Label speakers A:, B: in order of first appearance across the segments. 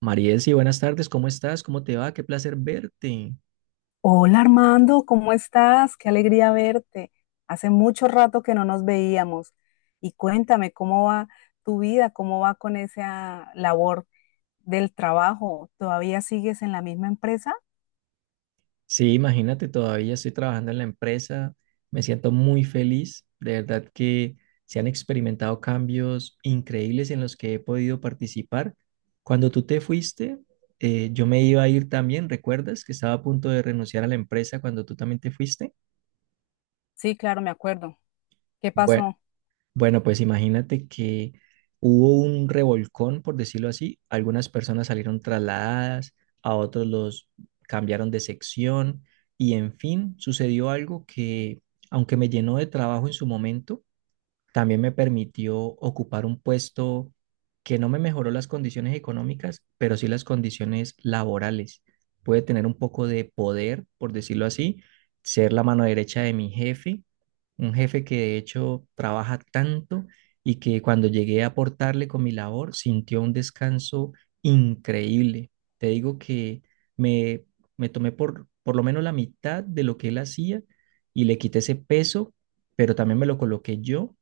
A: Mariesi, buenas tardes, ¿cómo estás? ¿Cómo te va? Qué placer verte.
B: Hola Armando, ¿cómo estás? Qué alegría verte. Hace mucho rato que no nos veíamos. Y cuéntame, ¿cómo va tu vida? ¿Cómo va con esa labor del trabajo? ¿Todavía sigues en la misma empresa?
A: Sí, imagínate, todavía estoy trabajando en la empresa, me siento muy feliz, de verdad que se han experimentado cambios increíbles en los que he podido participar. Cuando tú te fuiste, yo me iba a ir también. ¿Recuerdas que estaba a punto de renunciar a la empresa cuando tú también te fuiste?
B: Sí, claro, me acuerdo. ¿Qué
A: Bue-
B: pasó?
A: Bueno, pues imagínate que hubo un revolcón, por decirlo así. Algunas personas salieron trasladadas, a otros los cambiaron de sección y en fin, sucedió algo que, aunque me llenó de trabajo en su momento, también me permitió ocupar un puesto que no me mejoró las condiciones económicas, pero sí las condiciones laborales. Pude tener un poco de poder, por decirlo así, ser la mano derecha de mi jefe, un jefe que de hecho trabaja tanto y que cuando llegué a aportarle con mi labor sintió un descanso increíble. Te digo que me, me tomé por lo menos la mitad de lo que él hacía y le quité ese peso, pero también me lo coloqué yo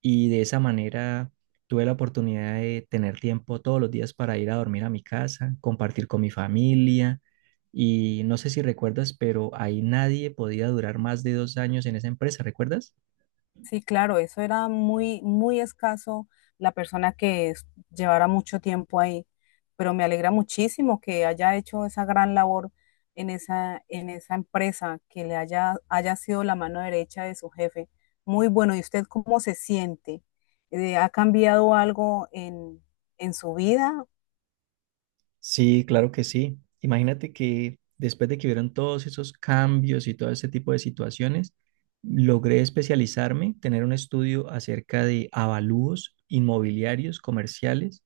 A: y de esa manera tuve la oportunidad de tener tiempo todos los días para ir a dormir a mi casa, compartir con mi familia. Y no sé si recuerdas, pero ahí nadie podía durar más de 2 años en esa empresa, ¿recuerdas?
B: Sí, claro, eso era muy, muy escaso la persona que llevara mucho tiempo ahí, pero me alegra muchísimo que haya hecho esa gran labor en esa empresa, que le haya sido la mano derecha de su jefe. Muy bueno, ¿y usted cómo se siente? ¿Ha cambiado algo en su vida?
A: Sí, claro que sí. Imagínate que después de que vieron todos esos cambios y todo ese tipo de situaciones, logré especializarme, tener un estudio acerca de avalúos inmobiliarios, comerciales,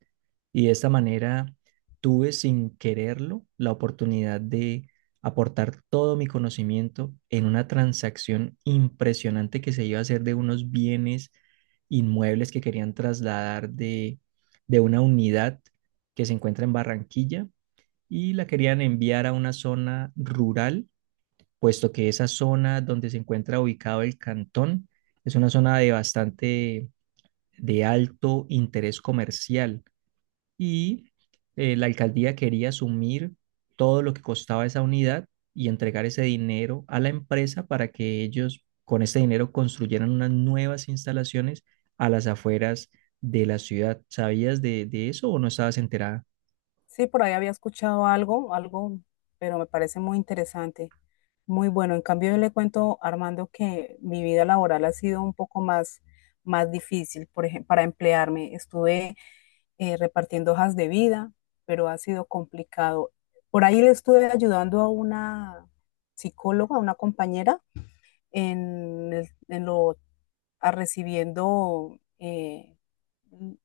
A: y de esta manera tuve sin quererlo la oportunidad de aportar todo mi conocimiento en una transacción impresionante que se iba a hacer de unos bienes inmuebles que querían trasladar de una unidad que se encuentra en Barranquilla y la querían enviar a una zona rural, puesto que esa zona donde se encuentra ubicado el cantón es una zona de bastante de alto interés comercial y la alcaldía quería asumir todo lo que costaba esa unidad y entregar ese dinero a la empresa para que ellos con ese dinero construyeran unas nuevas instalaciones a las afueras de la ciudad. ¿Sabías de eso o no estabas enterada?
B: Sí, por ahí había escuchado algo, pero me parece muy interesante, muy bueno. En cambio, yo le cuento, Armando, que mi vida laboral ha sido un poco más difícil. Por ejemplo, para emplearme estuve repartiendo hojas de vida, pero ha sido complicado. Por ahí le estuve ayudando a una psicóloga, a una compañera, en, el- en lo, a recibiendo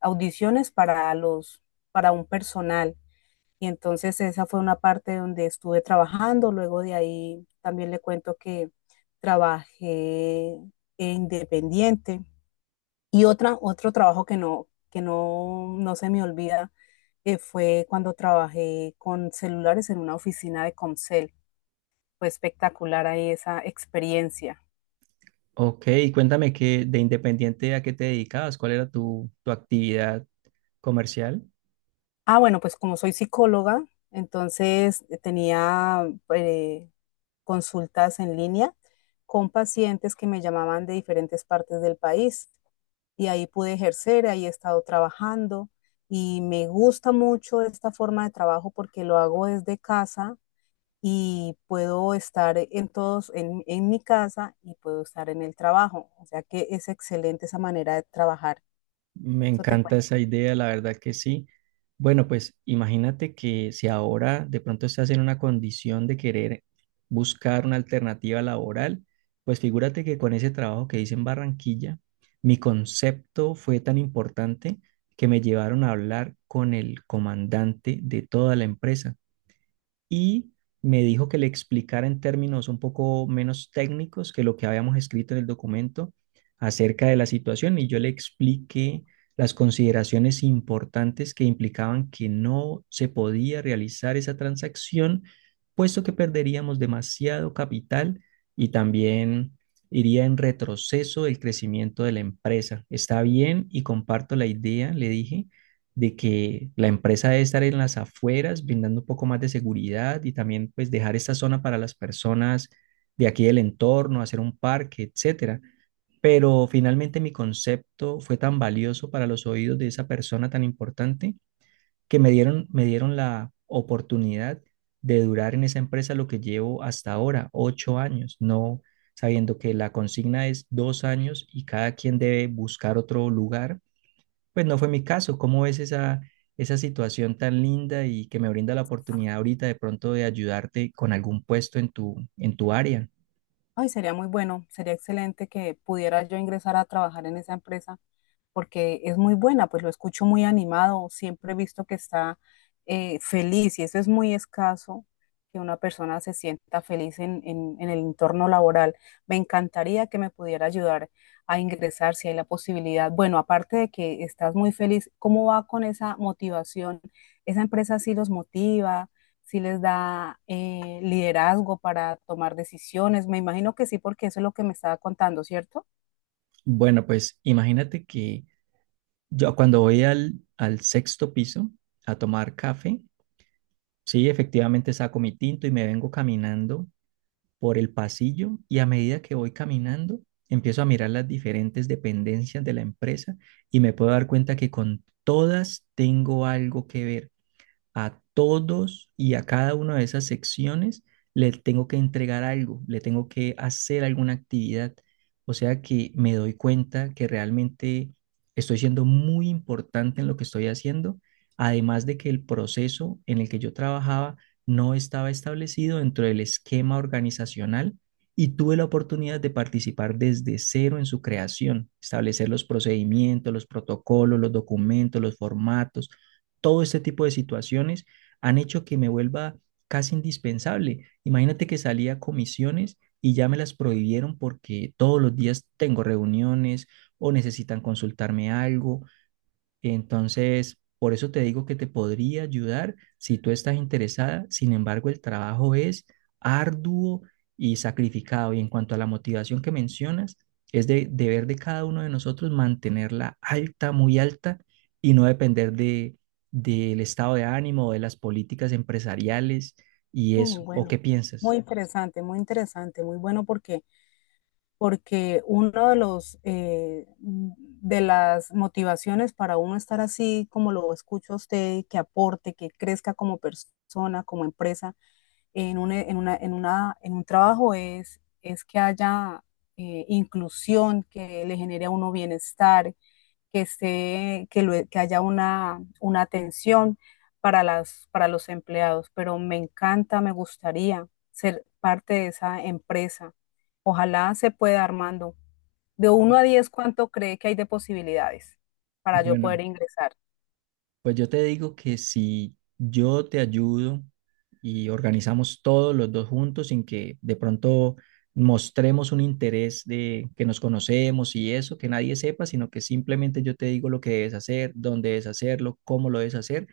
B: audiciones para un personal y entonces esa fue una parte donde estuve trabajando. Luego de ahí también le cuento que trabajé independiente. Y otro trabajo que no, no se me olvida fue cuando trabajé con celulares en una oficina de Comcel. Fue espectacular ahí esa experiencia.
A: Ok, cuéntame que de independiente a qué te dedicabas, cuál era tu actividad comercial.
B: Ah, bueno, pues como soy psicóloga, entonces tenía eh, consultas en línea con pacientes que me llamaban de diferentes partes del país y ahí pude ejercer, ahí he estado trabajando y me gusta mucho esta forma de trabajo porque lo hago desde casa y puedo estar en mi casa y puedo estar en el trabajo. O sea que es excelente esa manera de trabajar.
A: Me
B: Eso te
A: encanta
B: cuento.
A: esa idea, la verdad que sí. Bueno, pues imagínate que si ahora de pronto estás en una condición de querer buscar una alternativa laboral, pues figúrate que con ese trabajo que hice en Barranquilla, mi concepto fue tan importante que me llevaron a hablar con el comandante de toda la empresa, y me dijo que le explicara en términos un poco menos técnicos que lo que habíamos escrito en el documento acerca de la situación y yo le expliqué las consideraciones importantes que implicaban que no se podía realizar esa transacción, puesto que perderíamos demasiado capital y también iría en retroceso del crecimiento de la empresa. Está bien y comparto la idea, le dije, de que la empresa debe estar en las afueras, brindando un poco más de seguridad y también pues dejar esta zona para las personas de aquí del entorno, hacer un parque, etcétera. Pero finalmente mi concepto fue tan valioso para los oídos de esa persona tan importante que me dieron la oportunidad de durar en esa empresa lo que llevo hasta ahora, 8 años, no sabiendo que la consigna es 2 años y cada quien debe buscar otro lugar, pues no fue mi caso. ¿Cómo ves esa situación tan linda y que me brinda la oportunidad ahorita de pronto de ayudarte con algún puesto en en tu área?
B: Ay, sería muy bueno, sería excelente que pudiera yo ingresar a trabajar en esa empresa porque es muy buena, pues lo escucho muy animado, siempre he visto que está feliz y eso es muy escaso, que una persona se sienta feliz en el entorno laboral. Me encantaría que me pudiera ayudar a ingresar si hay la posibilidad. Bueno, aparte de que estás muy feliz, ¿cómo va con esa motivación? ¿Esa empresa sí los motiva? Sí, les da liderazgo para tomar decisiones, me imagino que sí, porque eso es lo que me estaba contando, ¿cierto?
A: Bueno, pues imagínate que yo cuando voy al 6.º piso a tomar café, sí, efectivamente saco mi tinto y me vengo caminando por el pasillo y a medida que voy caminando, empiezo a mirar las diferentes dependencias de la empresa y me puedo dar cuenta que con todas tengo algo que ver, a todos y a cada una de esas secciones le tengo que entregar algo, le tengo que hacer alguna actividad. O sea que me doy cuenta que realmente estoy siendo muy importante en lo que estoy haciendo, además de que el proceso en el que yo trabajaba no estaba establecido dentro del esquema organizacional y tuve la oportunidad de participar desde cero en su creación, establecer los procedimientos, los protocolos, los documentos, los formatos. Todo este tipo de situaciones han hecho que me vuelva casi indispensable. Imagínate que salía a comisiones y ya me las prohibieron porque todos los días tengo reuniones o necesitan consultarme algo, entonces, por eso te digo que te podría ayudar si tú estás interesada. Sin embargo, el trabajo es arduo y sacrificado. Y en cuanto a la motivación que mencionas, es de deber de cada uno de nosotros mantenerla alta, muy alta, y no depender del estado de ánimo o de las políticas empresariales y eso. ¿O
B: Bueno,
A: qué
B: muy
A: piensas?
B: interesante, muy interesante, muy bueno porque uno de los de las motivaciones para uno estar así como lo escucho a usted, que aporte, que crezca como persona, como empresa, en un, en una, en una, en un trabajo es que haya inclusión, que le genere a uno bienestar, que, esté, que, lo- que haya una atención para los empleados, pero me encanta, me gustaría ser parte de esa empresa. Ojalá se pueda, Armando. De uno a
A: Bu-
B: diez ¿cuánto cree que hay de posibilidades para yo
A: Bueno,
B: poder ingresar?
A: pues yo te digo que si yo te ayudo y organizamos todos los dos juntos sin que de pronto mostremos un interés de que nos conocemos y eso, que nadie sepa, sino que simplemente yo te digo lo que debes hacer, dónde debes hacerlo, cómo lo debes hacer,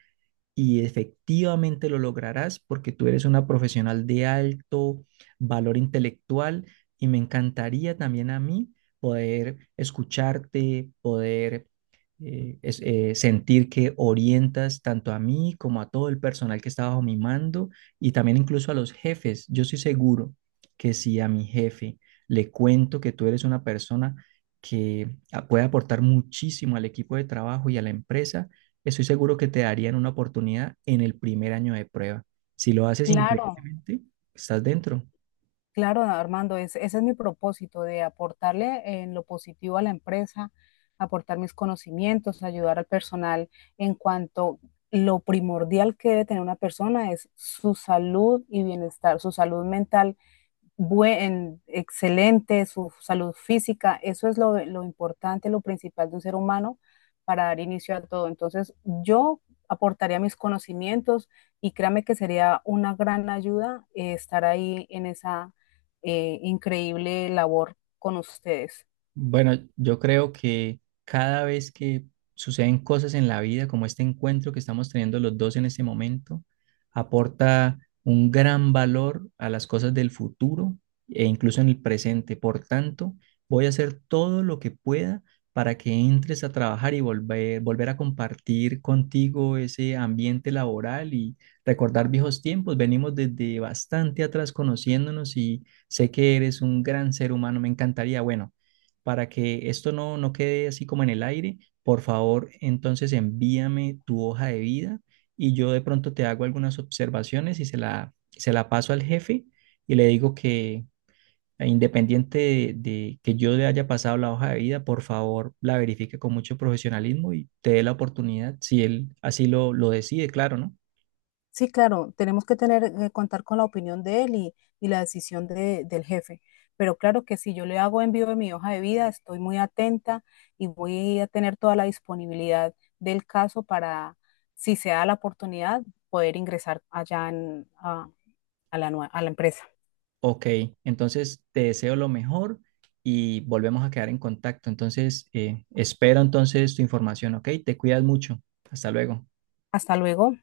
A: y efectivamente lo lograrás porque tú eres una profesional de alto valor intelectual y me encantaría también a mí poder escucharte, poder sentir que orientas tanto a mí como a todo el personal que está bajo mi mando y también incluso a los jefes. Yo estoy seguro que si a mi jefe le cuento que tú eres una persona que puede aportar muchísimo al equipo de trabajo y a la empresa, estoy seguro que te darían una oportunidad en el primer año de prueba. Si lo haces
B: Claro,
A: increíblemente, estás dentro.
B: claro, Armando, ese es mi propósito, de aportarle en lo positivo a la empresa, aportar mis conocimientos, ayudar al personal en cuanto lo primordial que debe tener una persona es su salud y bienestar, su salud mental excelente, su salud física, eso es lo importante, lo principal de un ser humano para dar inicio a todo. Entonces, yo aportaría mis conocimientos y créame que sería una gran ayuda estar ahí en esa increíble labor con ustedes.
A: Bueno, yo creo que cada vez que suceden cosas en la vida, como este encuentro que estamos teniendo los dos en este momento, aporta un gran valor a las cosas del futuro e incluso en el presente. Por tanto, voy a hacer todo lo que pueda para que entres a trabajar y volver a compartir contigo ese ambiente laboral y recordar viejos tiempos. Venimos desde bastante atrás conociéndonos y sé que eres un gran ser humano. Me encantaría, bueno, para que esto no quede así como en el aire, por favor, entonces envíame tu hoja de vida y yo de pronto te hago algunas observaciones y se la paso al jefe y le digo que independiente de que yo le haya pasado la hoja de vida, por favor, la verifique con mucho profesionalismo y te dé la oportunidad, si él así lo decide, claro, ¿no?
B: Sí, claro, tenemos que contar con la opinión de él y la decisión del jefe. Pero claro que si yo le hago envío de mi hoja de vida, estoy muy atenta y voy a tener toda la disponibilidad del caso para, si se da la oportunidad, poder ingresar allá en- a la, nue- a la empresa.
A: Ok, entonces te deseo lo mejor y volvemos a quedar en contacto. Entonces, espero entonces tu información, ¿ok? Te cuidas mucho. Hasta luego.
B: Hasta luego.